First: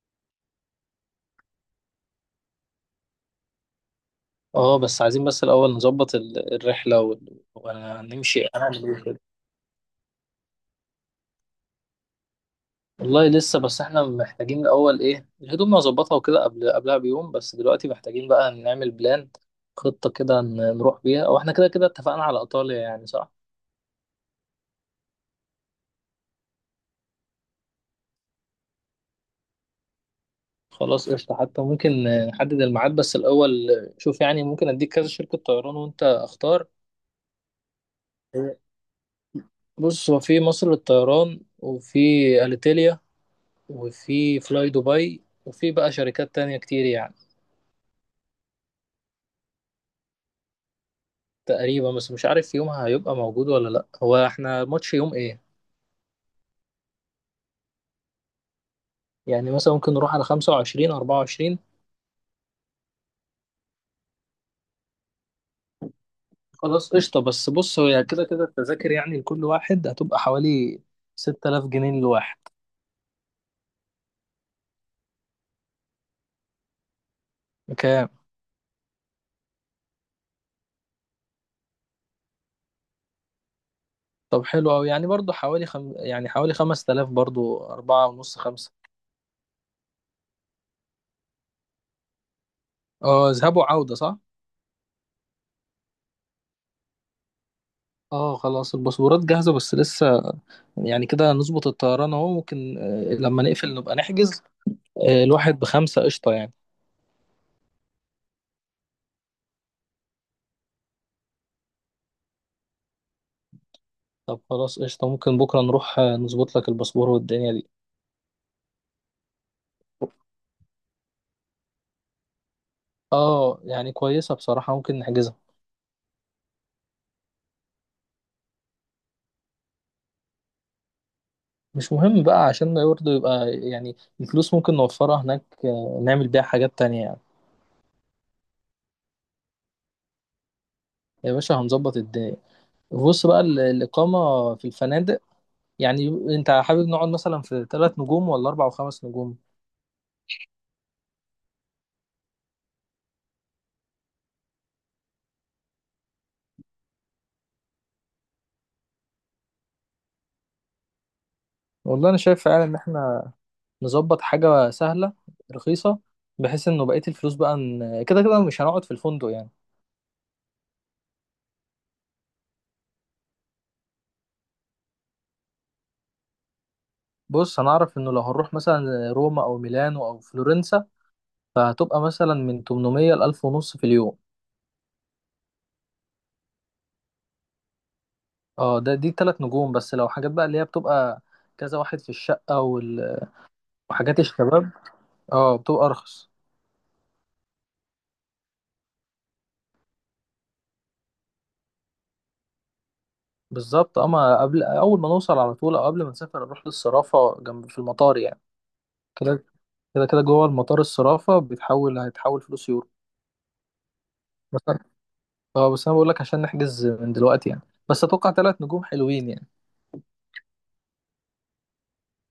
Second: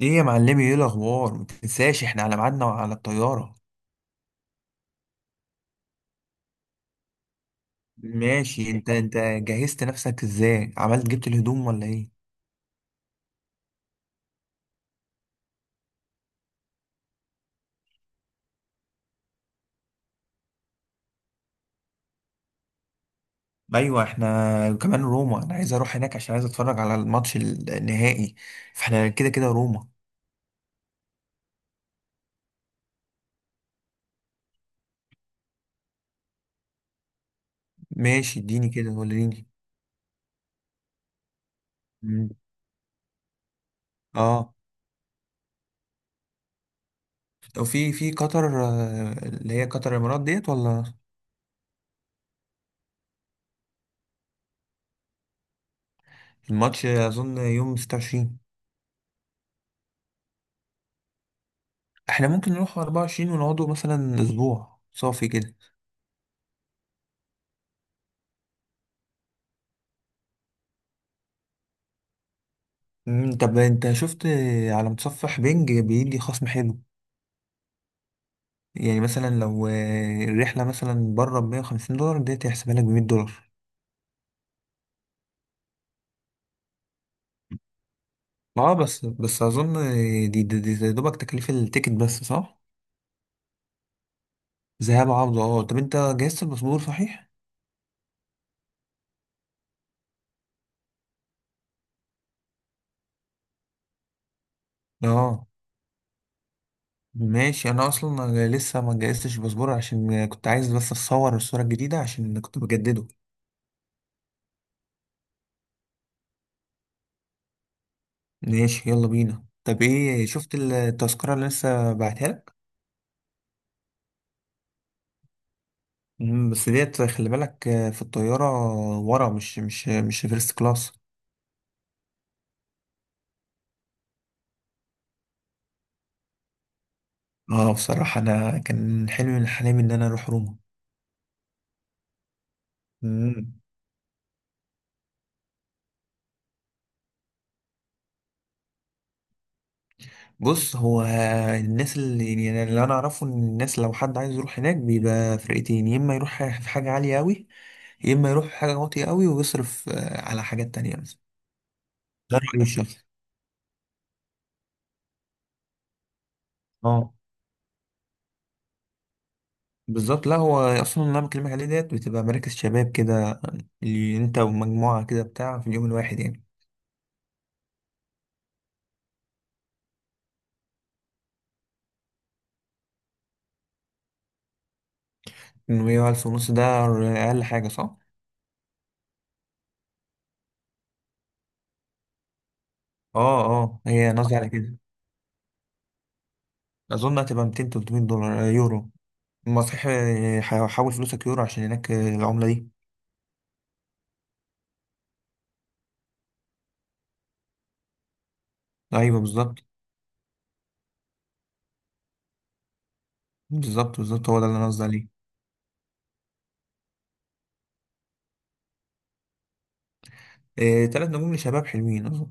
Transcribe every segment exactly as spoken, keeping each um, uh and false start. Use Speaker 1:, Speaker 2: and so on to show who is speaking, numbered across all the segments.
Speaker 1: ايه يا معلمي، ايه الاخبار؟ ما تنساش احنا على ميعادنا وعلى الطياره.
Speaker 2: اه، بس عايزين بس الاول نظبط ال- الرحله وال- وهنمشي
Speaker 1: ماشي.
Speaker 2: هنعمل
Speaker 1: انت
Speaker 2: ايه
Speaker 1: انت
Speaker 2: كده؟
Speaker 1: جهزت نفسك ازاي؟ عملت جبت الهدوم ولا ايه؟
Speaker 2: والله لسه، بس احنا محتاجين الاول ايه الهدوم نظبطها وكده قبل قبلها بيوم. بس دلوقتي محتاجين بقى نعمل بلان خطه كده ن- نروح بيها. او احنا كده كده اتفقنا على ايطاليا يعني، صح؟
Speaker 1: ايوه، احنا كمان روما. انا عايز اروح هناك عشان عايز اتفرج على الماتش النهائي. فاحنا كده كده روما.
Speaker 2: خلاص قشطه، حتى ممكن نحدد الميعاد بس الاول. شوف، يعني ممكن اديك كذا شركه طيران وانت اختار.
Speaker 1: ماشي، اديني كده وريني.
Speaker 2: بص، هو في مصر للطيران، وفي
Speaker 1: مم.
Speaker 2: اليتيليا، وفي
Speaker 1: اه.
Speaker 2: فلاي دبي، وفي بقى شركات تانية كتير يعني.
Speaker 1: وفي في قطر، آه، اللي هي قطر الامارات ديت ولا؟
Speaker 2: تقريبا، بس مش عارف يومها هيبقى موجود ولا لا. هو احنا ماتش يوم ايه؟
Speaker 1: الماتش اظن يوم ستة وعشرين.
Speaker 2: يعني مثلا ممكن نروح على خمسة وعشرين أربعة وعشرين.
Speaker 1: احنا ممكن نروح أربعة وعشرين ونقعدوا مثلا اسبوع صافي كده.
Speaker 2: خلاص قشطة، بس بص هو يعني كده كده التذاكر يعني لكل واحد هتبقى حوالي ستة آلاف جنيه للواحد.
Speaker 1: مم، طب انت شفت على متصفح بينج بيدي خصم حلو.
Speaker 2: كام؟
Speaker 1: يعني مثلا لو آه، الرحلة مثلا بره ب مية وخمسين دولار ديت هيحسبها لك ب مية دولار.
Speaker 2: طب حلو أوي، يعني برضو حوالي خم... يعني حوالي خمس آلاف، برضو أربعة ونص خمسة.
Speaker 1: اه، بس بس اظن دي دي, دي يا دوبك تكلفة التيكت بس صح؟
Speaker 2: اه، ذهاب وعودة صح؟
Speaker 1: ذهاب عودة اه. طب انت جهزت الباسبور صحيح؟
Speaker 2: اه، خلاص الباسبورات جاهزة بس لسه، يعني كده نظبط الطيران اهو، ممكن آه، لما نقفل نبقى نحجز. آه،
Speaker 1: اه.
Speaker 2: الواحد بخمسة قشطة يعني.
Speaker 1: ماشي، انا اصلا لسه ما جهزتش الباسبور عشان كنت عايز بس اتصور الصورة الجديدة عشان كنت بجدده.
Speaker 2: طب خلاص قشطة، ممكن بكرة نروح آه، نظبط لك الباسبور والدنيا دي.
Speaker 1: ماشي، يلا بينا. طب ايه، شفت التذكرة اللي لسه بعتها لك؟
Speaker 2: اه، يعني كويسة بصراحة، ممكن نحجزها.
Speaker 1: مم، بس ديت خلي بالك آه، في الطيارة ورا مش مش مش فيرست كلاس.
Speaker 2: مش مهم بقى، عشان ما برضه يبقى يعني الفلوس ممكن نوفرها هناك، آه، نعمل بيها حاجات تانية يعني.
Speaker 1: اه بصراحة، أنا كان حلمي من حلمي إن أنا أروح روما.
Speaker 2: يا باشا، هنظبط الدنيا. بص بقى
Speaker 1: مم.
Speaker 2: ال- الإقامة في الفنادق، يعني انت حابب نقعد مثلا في ثلاث نجوم ولا أربع وخمس نجوم؟
Speaker 1: بص هو، الناس اللي يعني اللي أنا أعرفه إن الناس لو حد عايز يروح هناك بيبقى فرقتين، يا إما يروح في حاجة عالية أوي يا إما يروح في حاجة واطية أوي ويصرف آه، على حاجات تانية مثلا.
Speaker 2: والله أنا
Speaker 1: ده
Speaker 2: شايف
Speaker 1: رأيي
Speaker 2: فعلا إن
Speaker 1: الشخصي.
Speaker 2: احنا نظبط حاجة سهلة رخيصة، بحيث إنه بقية
Speaker 1: اه
Speaker 2: الفلوس بقى ن- كده كده مش هنقعد في الفندق يعني.
Speaker 1: بالظبط. لا، هو أصلا اللي أنا بكلمك عليه ديت بتبقى مراكز شباب كده، اللي أنت ومجموعة كده بتاع في اليوم الواحد يعني.
Speaker 2: بص، انا اعرف انه لو هنروح مثلا روما او ميلانو او فلورنسا، فهتبقى مثلا من ثمنمية ل ألف ونص في اليوم.
Speaker 1: مية وألف ونص ده أقل حاجة صح؟
Speaker 2: اه، ده دي تلات نجوم، بس لو حاجات بقى اللي هي بتبقى كذا واحد في الشقة وال-
Speaker 1: اه اه، هي
Speaker 2: وحاجات
Speaker 1: قصدي على
Speaker 2: الشباب
Speaker 1: كده.
Speaker 2: اه بتبقى ارخص.
Speaker 1: أظن هتبقى ميتين تلتمية دولار آه، يورو. ما صحيح، آه، ح- حول فلوسك يورو عشان هناك آه، العملة دي.
Speaker 2: بالظبط، اما قبل اول ما نوصل على طول، او قبل ما نسافر نروح للصرافة جنب في المطار يعني.
Speaker 1: أيوه
Speaker 2: كده،
Speaker 1: بالظبط.
Speaker 2: كده كده جوه المطار الصرافة بيتحول هيتحول فلوس يورو.
Speaker 1: بالظبط بالظبط، هو ده اللي
Speaker 2: بس
Speaker 1: أنا قصدي
Speaker 2: أنا-
Speaker 1: عليه.
Speaker 2: اه بس انا بقول لك عشان نحجز من دلوقتي يعني. بس اتوقع تلات نجوم حلوين يعني.
Speaker 1: آه، تلات نجوم لشباب حلوين أظن.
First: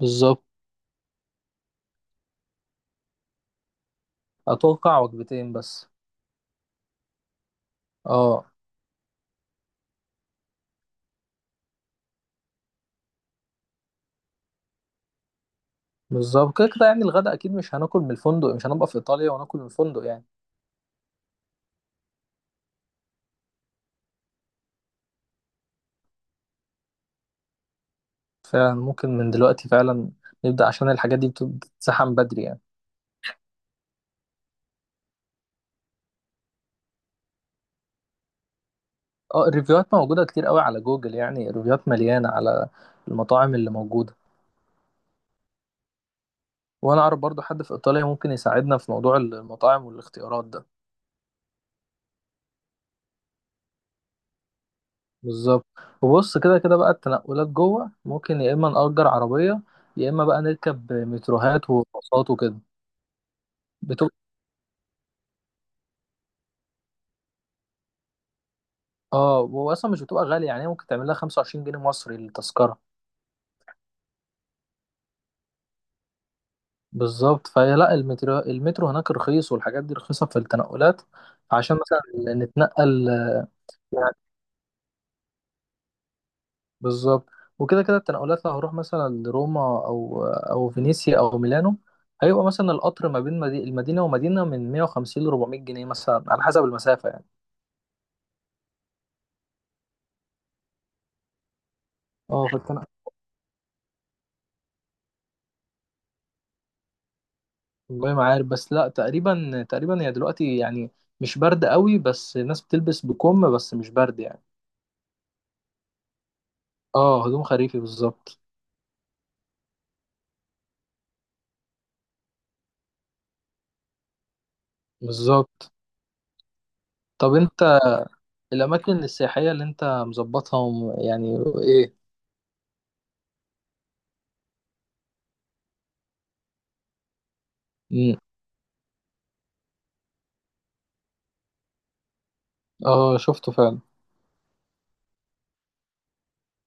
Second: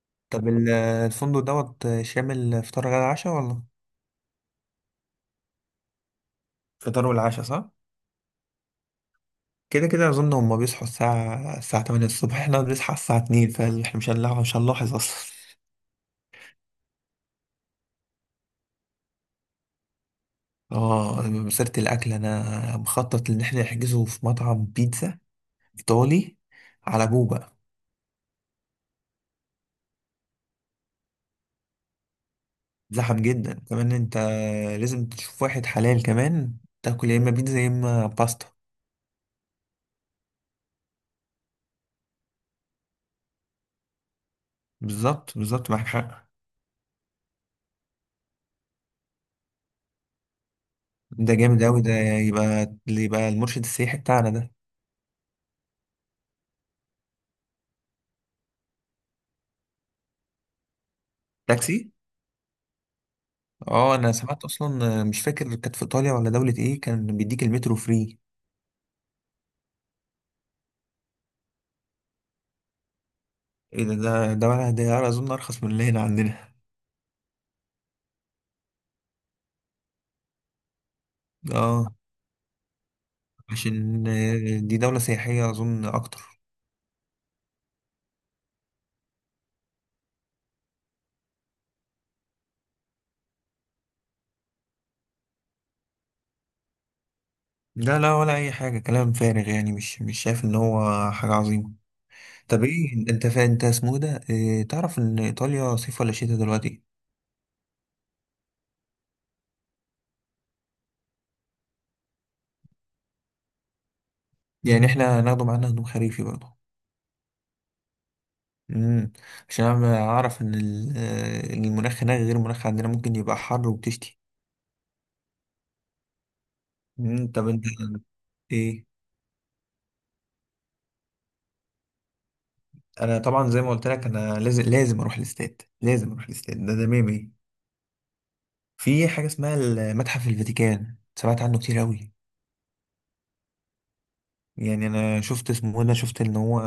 Speaker 2: بالظبط،
Speaker 1: طب ال- آه، الفندق دوت آه، شامل فطار غدا عشاء ولا؟
Speaker 2: اتوقع وجبتين بس.
Speaker 1: فطار والعشاء صح؟
Speaker 2: اه
Speaker 1: كده كده أظن هما بيصحوا الساعة الساعة تمانية الصبح احنا بنصحى الساعة اتنين، فاحنا مش هنلاحظ مش هنلاحظ أصلا.
Speaker 2: بالظبط، كده كده يعني الغدا اكيد مش هناكل من الفندق، مش هنبقى في ايطاليا وناكل من الفندق يعني.
Speaker 1: اه، مسيرة الأكل أنا مخطط إن احنا نحجزه في مطعم بيتزا إيطالي على جوه بقى.
Speaker 2: فعلا ممكن من دلوقتي فعلا نبدا، عشان الحاجات دي بت- بتتسحم بدري يعني.
Speaker 1: زحم جدا. كمان أنت لازم تشوف واحد حلال كمان، تاكل يا إما بيتزا يا إما باستا.
Speaker 2: اه، الريفيوهات موجوده كتير قوي على جوجل، يعني الريفيوهات مليانه على المطاعم اللي موجوده.
Speaker 1: بالظبط بالظبط، معاك حق.
Speaker 2: وانا اعرف برضو حد في ايطاليا ممكن يساعدنا في موضوع المطاعم والاختيارات ده.
Speaker 1: ده جامد أوي، ده يبقى اللي يبقى المرشد السياحي بتاعنا ده.
Speaker 2: بالظبط. وبص، كده كده بقى التنقلات جوه ممكن يا اما نأجر عربيه، يا اما بقى نركب متروهات
Speaker 1: تاكسي.
Speaker 2: وباصات وكده.
Speaker 1: اه أنا سمعت أصلا، مش فاكر كانت في إيطاليا ولا دولة إيه، كان بيديك المترو فري.
Speaker 2: اه، واصلا مش بتبقى غاليه يعني، ممكن تعمل لها خمسة وعشرين جنيه مصري التذكره.
Speaker 1: إيه ده؟ ده ده ولا ده أظن أرخص من اللي هنا عندنا.
Speaker 2: بالظبط، فهي لا، المترو المترو هناك رخيص، والحاجات دي رخيصه في التنقلات، عشان
Speaker 1: اه
Speaker 2: مثلا نتنقل
Speaker 1: عشان
Speaker 2: يعني.
Speaker 1: دي دولة سياحية أظن أكتر.
Speaker 2: بالظبط، وكده كده التنقلات لو هروح مثلا لروما او او فينيسيا او ميلانو، هيبقى مثلا القطر ما بين مدي- المدينه ومدينه من مية وخمسين ل أربعمئة جنيه مثلا على حسب المسافه يعني.
Speaker 1: لا لا، ولا اي حاجه، كلام فارغ يعني، مش مش شايف ان هو حاجه عظيمه.
Speaker 2: اه،
Speaker 1: طب
Speaker 2: فالتنقل.
Speaker 1: ايه انت، فا انت اسمه إيه ده، إيه تعرف ان ايطاليا صيف ولا شتاء دلوقتي؟
Speaker 2: والله ما عارف، بس لا تقريبا، تقريبا هي دلوقتي يعني مش برد قوي، بس الناس بتلبس بكم بس مش برد يعني.
Speaker 1: يعني احنا هناخده معانا هدوم خريفي برضه.
Speaker 2: اه، هجوم خريفي بالظبط.
Speaker 1: امم، عشان انا اعرف ان ال- آه، المناخ هناك غير المناخ عندنا، ممكن يبقى حر وبتشتي.
Speaker 2: بالظبط.
Speaker 1: امم
Speaker 2: طب
Speaker 1: طب انت.
Speaker 2: انت
Speaker 1: ايه.
Speaker 2: الاماكن السياحيه اللي انت مظبطها وم- يعني ايه؟
Speaker 1: انا طبعا زي ما قلت لك، انا لازم لازم اروح الاستاد، لازم اروح الاستاد ده ده ميمي.
Speaker 2: مم.
Speaker 1: في حاجه اسمها المتحف الفاتيكان، سمعت عنه كتير قوي.
Speaker 2: اه شفته فعلا.
Speaker 1: يعني انا شفت اسمه، انا شفت ان هو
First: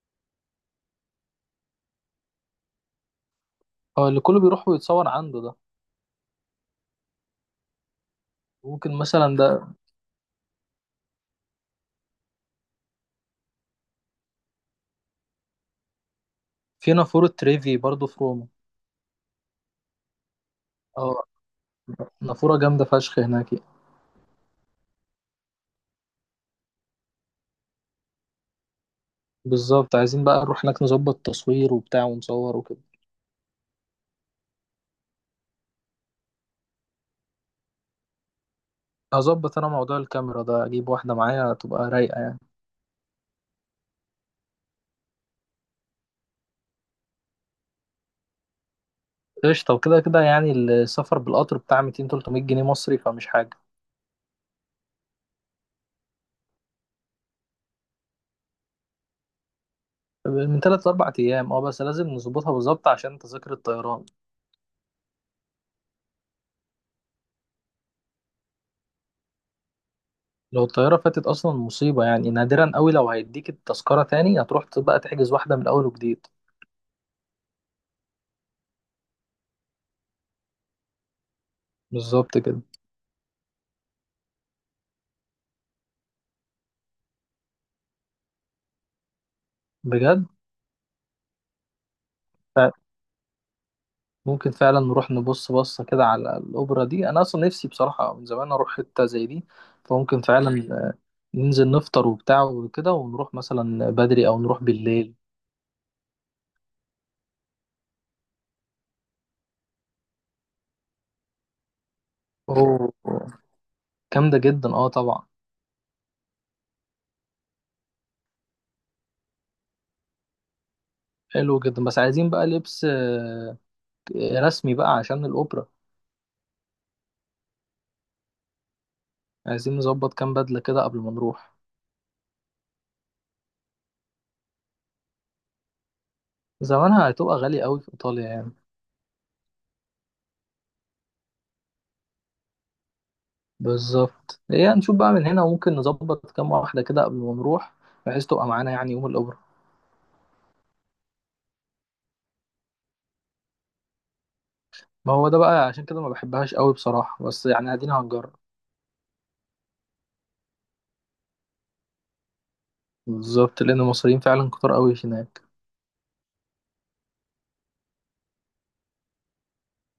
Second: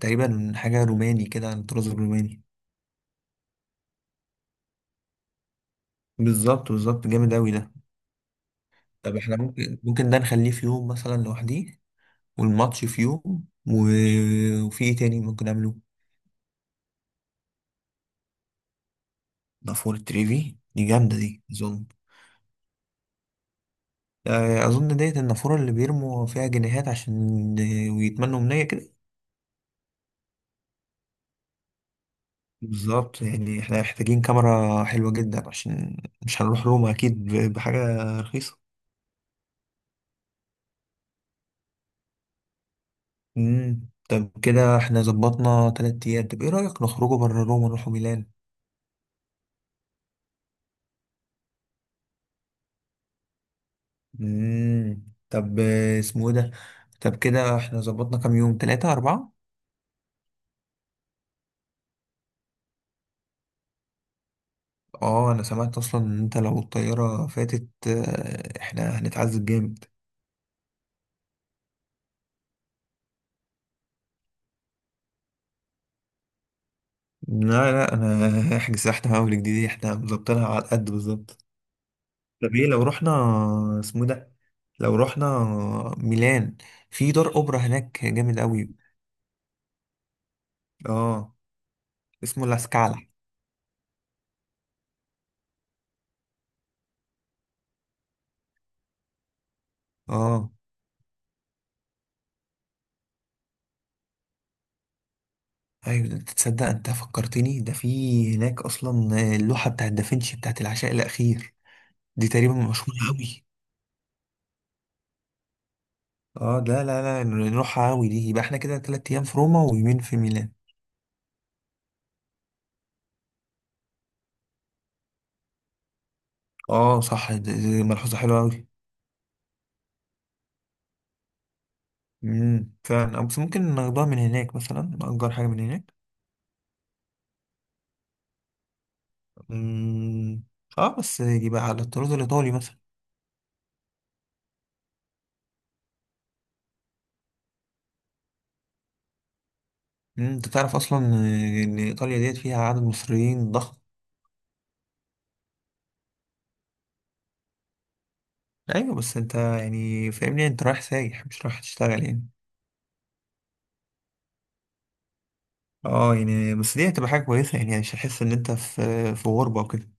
Speaker 1: تقريبا حاجه روماني كده عن الطراز الروماني.
Speaker 2: اه، اللي كله بيروح ويتصور عنده ده.
Speaker 1: بالظبط بالظبط، جامد اوي ده.
Speaker 2: ممكن
Speaker 1: طب
Speaker 2: مثلا
Speaker 1: احنا
Speaker 2: ده.
Speaker 1: ممكن ممكن ده نخليه في يوم مثلا لوحديه، والماتش في يوم و... وفي ايه تاني ممكن نعمله.
Speaker 2: في نافوره تريفي برضو في روما.
Speaker 1: نافورة تريفي دي
Speaker 2: اه،
Speaker 1: جامده دي اظن.
Speaker 2: نافوره جامده فشخ هناك.
Speaker 1: آه، اظن ديت النافوره اللي بيرموا فيها جنيهات عشان ويتمنوا منية كده.
Speaker 2: بالظبط، عايزين بقى نروح هناك نظبط تصوير وبتاع ونصور وكده.
Speaker 1: بالظبط، يعني احنا محتاجين كاميرا حلوه جدا عشان مش هنروح روما اكيد ب- بحاجه رخيصه.
Speaker 2: هظبط انا موضوع الكاميرا ده، اجيب واحده معايا تبقى رايقه يعني.
Speaker 1: امم، طب كده احنا ظبطنا تلات ايام. طب ايه رأيك نخرجوا بره روما نروحوا ميلان؟
Speaker 2: قشطه، وكده كده يعني السفر بالقطر بتاع ميتين ثلاثمئة جنيه مصري، فمش حاجه.
Speaker 1: امم. طب آه، اسمه ايه ده. طب كده احنا ظبطنا كام يوم، تلاتة أربعة.
Speaker 2: من ثلاث لأربع أيام، اه بس لازم نظبطها بالظبط عشان تذاكر الطيران.
Speaker 1: اه انا سمعت اصلا ان انت لو الطيارة فاتت آه، احنا هنتعذب جامد.
Speaker 2: لو الطيارة فاتت أصلا مصيبة يعني، نادرا قوي لو هيديك التذكرة تاني، هتروح بقى تحجز واحدة من أول وجديد.
Speaker 1: لا لا انا احجز احنا من اول جديد، احنا مظبطينها على قد بالظبط.
Speaker 2: بالظبط
Speaker 1: طب
Speaker 2: كده.
Speaker 1: ايه لو رحنا، اسمه إيه ده، لو رحنا ميلان، في دار اوبرا هناك جامد قوي.
Speaker 2: بجد.
Speaker 1: اه اسمه
Speaker 2: ف-
Speaker 1: لاسكالا.
Speaker 2: ممكن فعلا نروح نبص بصة كده على الأوبرا دي، أنا أصلا نفسي بصراحة من زمان أروح حتة زي دي. فممكن
Speaker 1: اه
Speaker 2: فعلا آه، ننزل نفطر وبتاع وكده، ونروح مثلا بدري أو نروح بالليل.
Speaker 1: ايوه، ده انت تصدق، انت فكرتني، ده في هناك اصلا اللوحه بتاعت دافنشي بتاعت العشاء الاخير، دي تقريبا
Speaker 2: أوه،
Speaker 1: مشهوره قوي.
Speaker 2: جامدة جدا اه طبعا.
Speaker 1: اه لا لا لا نروحها قوي دي. يبقى احنا كده تلات ايام في روما ويومين في ميلان.
Speaker 2: حلو جدا، بس عايزين بقى لبس آه، رسمي بقى عشان الأوبرا.
Speaker 1: اه صح، دي دي ملحوظه حلوه قوي.
Speaker 2: عايزين نظبط كام بدلة كده قبل ما نروح.
Speaker 1: امم فعلا، بس ممكن ناخدها من هناك مثلا، نأجر حاجه من هناك.
Speaker 2: زمانها هتبقى غالية قوي في إيطاليا يعني.
Speaker 1: امم. اه بس يبقى على الطراز الايطالي مثلا.
Speaker 2: بالظبط، هي نشوف بقى من هنا وممكن نظبط كام واحدة كده قبل ما نروح، بحيث تبقى معانا يعني يوم الأوبرا.
Speaker 1: مم، انت تعرف اصلا ان ايطاليا ديت فيها عدد مصريين ضخم.
Speaker 2: ما هو ده بقى عشان كده ما بحبهاش قوي بصراحة، بس يعني ادينا هنجرب.
Speaker 1: ايوه بس انت يعني فاهمني، انت رايح سايح مش رايح تشتغل يعني.
Speaker 2: بالظبط، لأن المصريين فعلا كتار قوي هناك.
Speaker 1: اه يعني، بس دي هتبقى حاجة كويسة يعني، يعني مش هتحس ان انت في في غربة وكده.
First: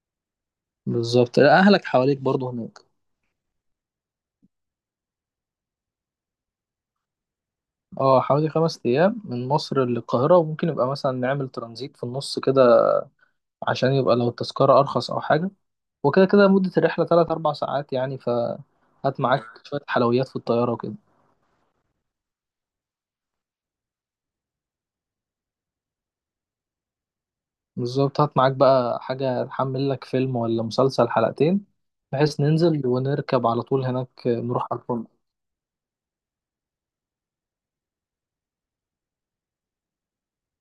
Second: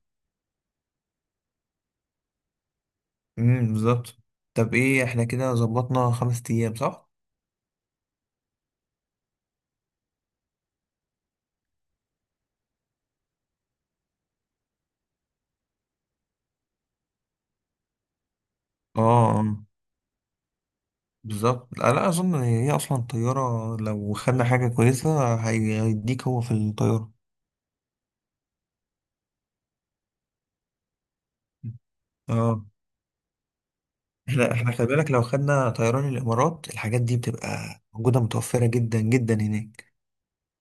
Speaker 2: بالظبط، لا، أهلك حواليك برضو هناك.
Speaker 1: امم بالظبط. طب ايه، احنا كده ظبطنا خمس ايام صح؟
Speaker 2: اه، حوالي خمس أيام من مصر للقاهرة، وممكن يبقى مثلا نعمل ترانزيت في النص كده، عشان يبقى لو التذكرة أرخص أو حاجة. وكده كده مدة الرحلة تلات أربع ساعات يعني،
Speaker 1: اه.
Speaker 2: فهات معاك
Speaker 1: آه،
Speaker 2: شوية حلويات في الطيارة وكده.
Speaker 1: بالظبط. لا لا، اظن هي اصلا الطيارة لو خدنا حاجة كويسة، هي- هيديك هو في الطيارة.
Speaker 2: بالظبط، هات معاك بقى حاجة تحمل لك فيلم ولا مسلسل حلقتين، بحيث
Speaker 1: اه،
Speaker 2: ننزل ونركب على طول هناك
Speaker 1: احنا
Speaker 2: نروح
Speaker 1: احنا
Speaker 2: على
Speaker 1: خلي
Speaker 2: الفندق.
Speaker 1: بالك لو خدنا طيران الامارات، الحاجات دي بتبقى موجودة متوفرة جدا جدا هناك.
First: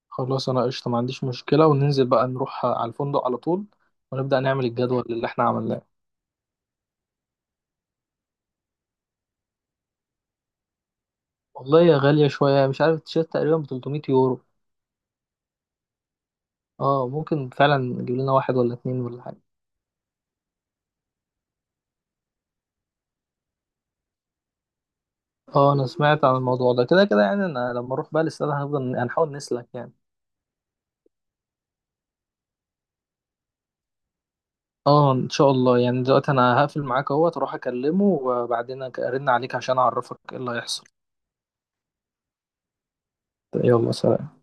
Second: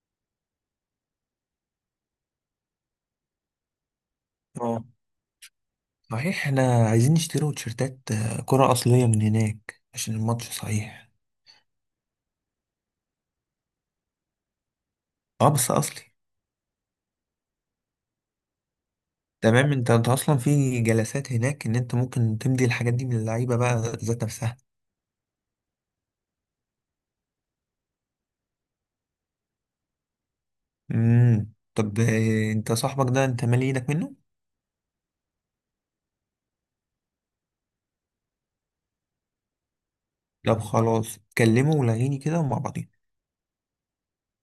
Speaker 2: خلاص أنا قشطة، ما عنديش مشكلة، وننزل بقى نروح على الفندق على طول، ونبدأ نعمل
Speaker 1: اه
Speaker 2: الجدول اللي احنا عملناه.
Speaker 1: صحيح، احنا عايزين نشتري تيشيرتات آه، كرة اصلية من هناك عشان الماتش صحيح.
Speaker 2: والله يا غالية شوية، مش عارف التيشيرت تقريبا ب ثلاثمئة يورو.
Speaker 1: اه بس اصلي.
Speaker 2: اه، ممكن فعلا نجيب لنا واحد ولا اتنين ولا حاجة.
Speaker 1: تمام، انت انت اصلا في جلسات هناك ان انت ممكن تمضي الحاجات دي من اللعيبه بقى ذات نفسها.
Speaker 2: اه انا سمعت عن الموضوع ده، كده كده يعني انا لما اروح بقى الاستاد هنفضل هنحاول نسلك يعني.
Speaker 1: امم، طب آه، انت صاحبك ده انت مالي ايدك منه؟
Speaker 2: اه ان شاء الله، يعني دلوقتي انا هقفل معاك اهو تروح اكلمه، وبعدين ارن عليك عشان اعرفك ايه اللي
Speaker 1: طب
Speaker 2: هيحصل.
Speaker 1: خلاص كلمه ولغيني كده ومع بعضين.
Speaker 2: يلا، سلام.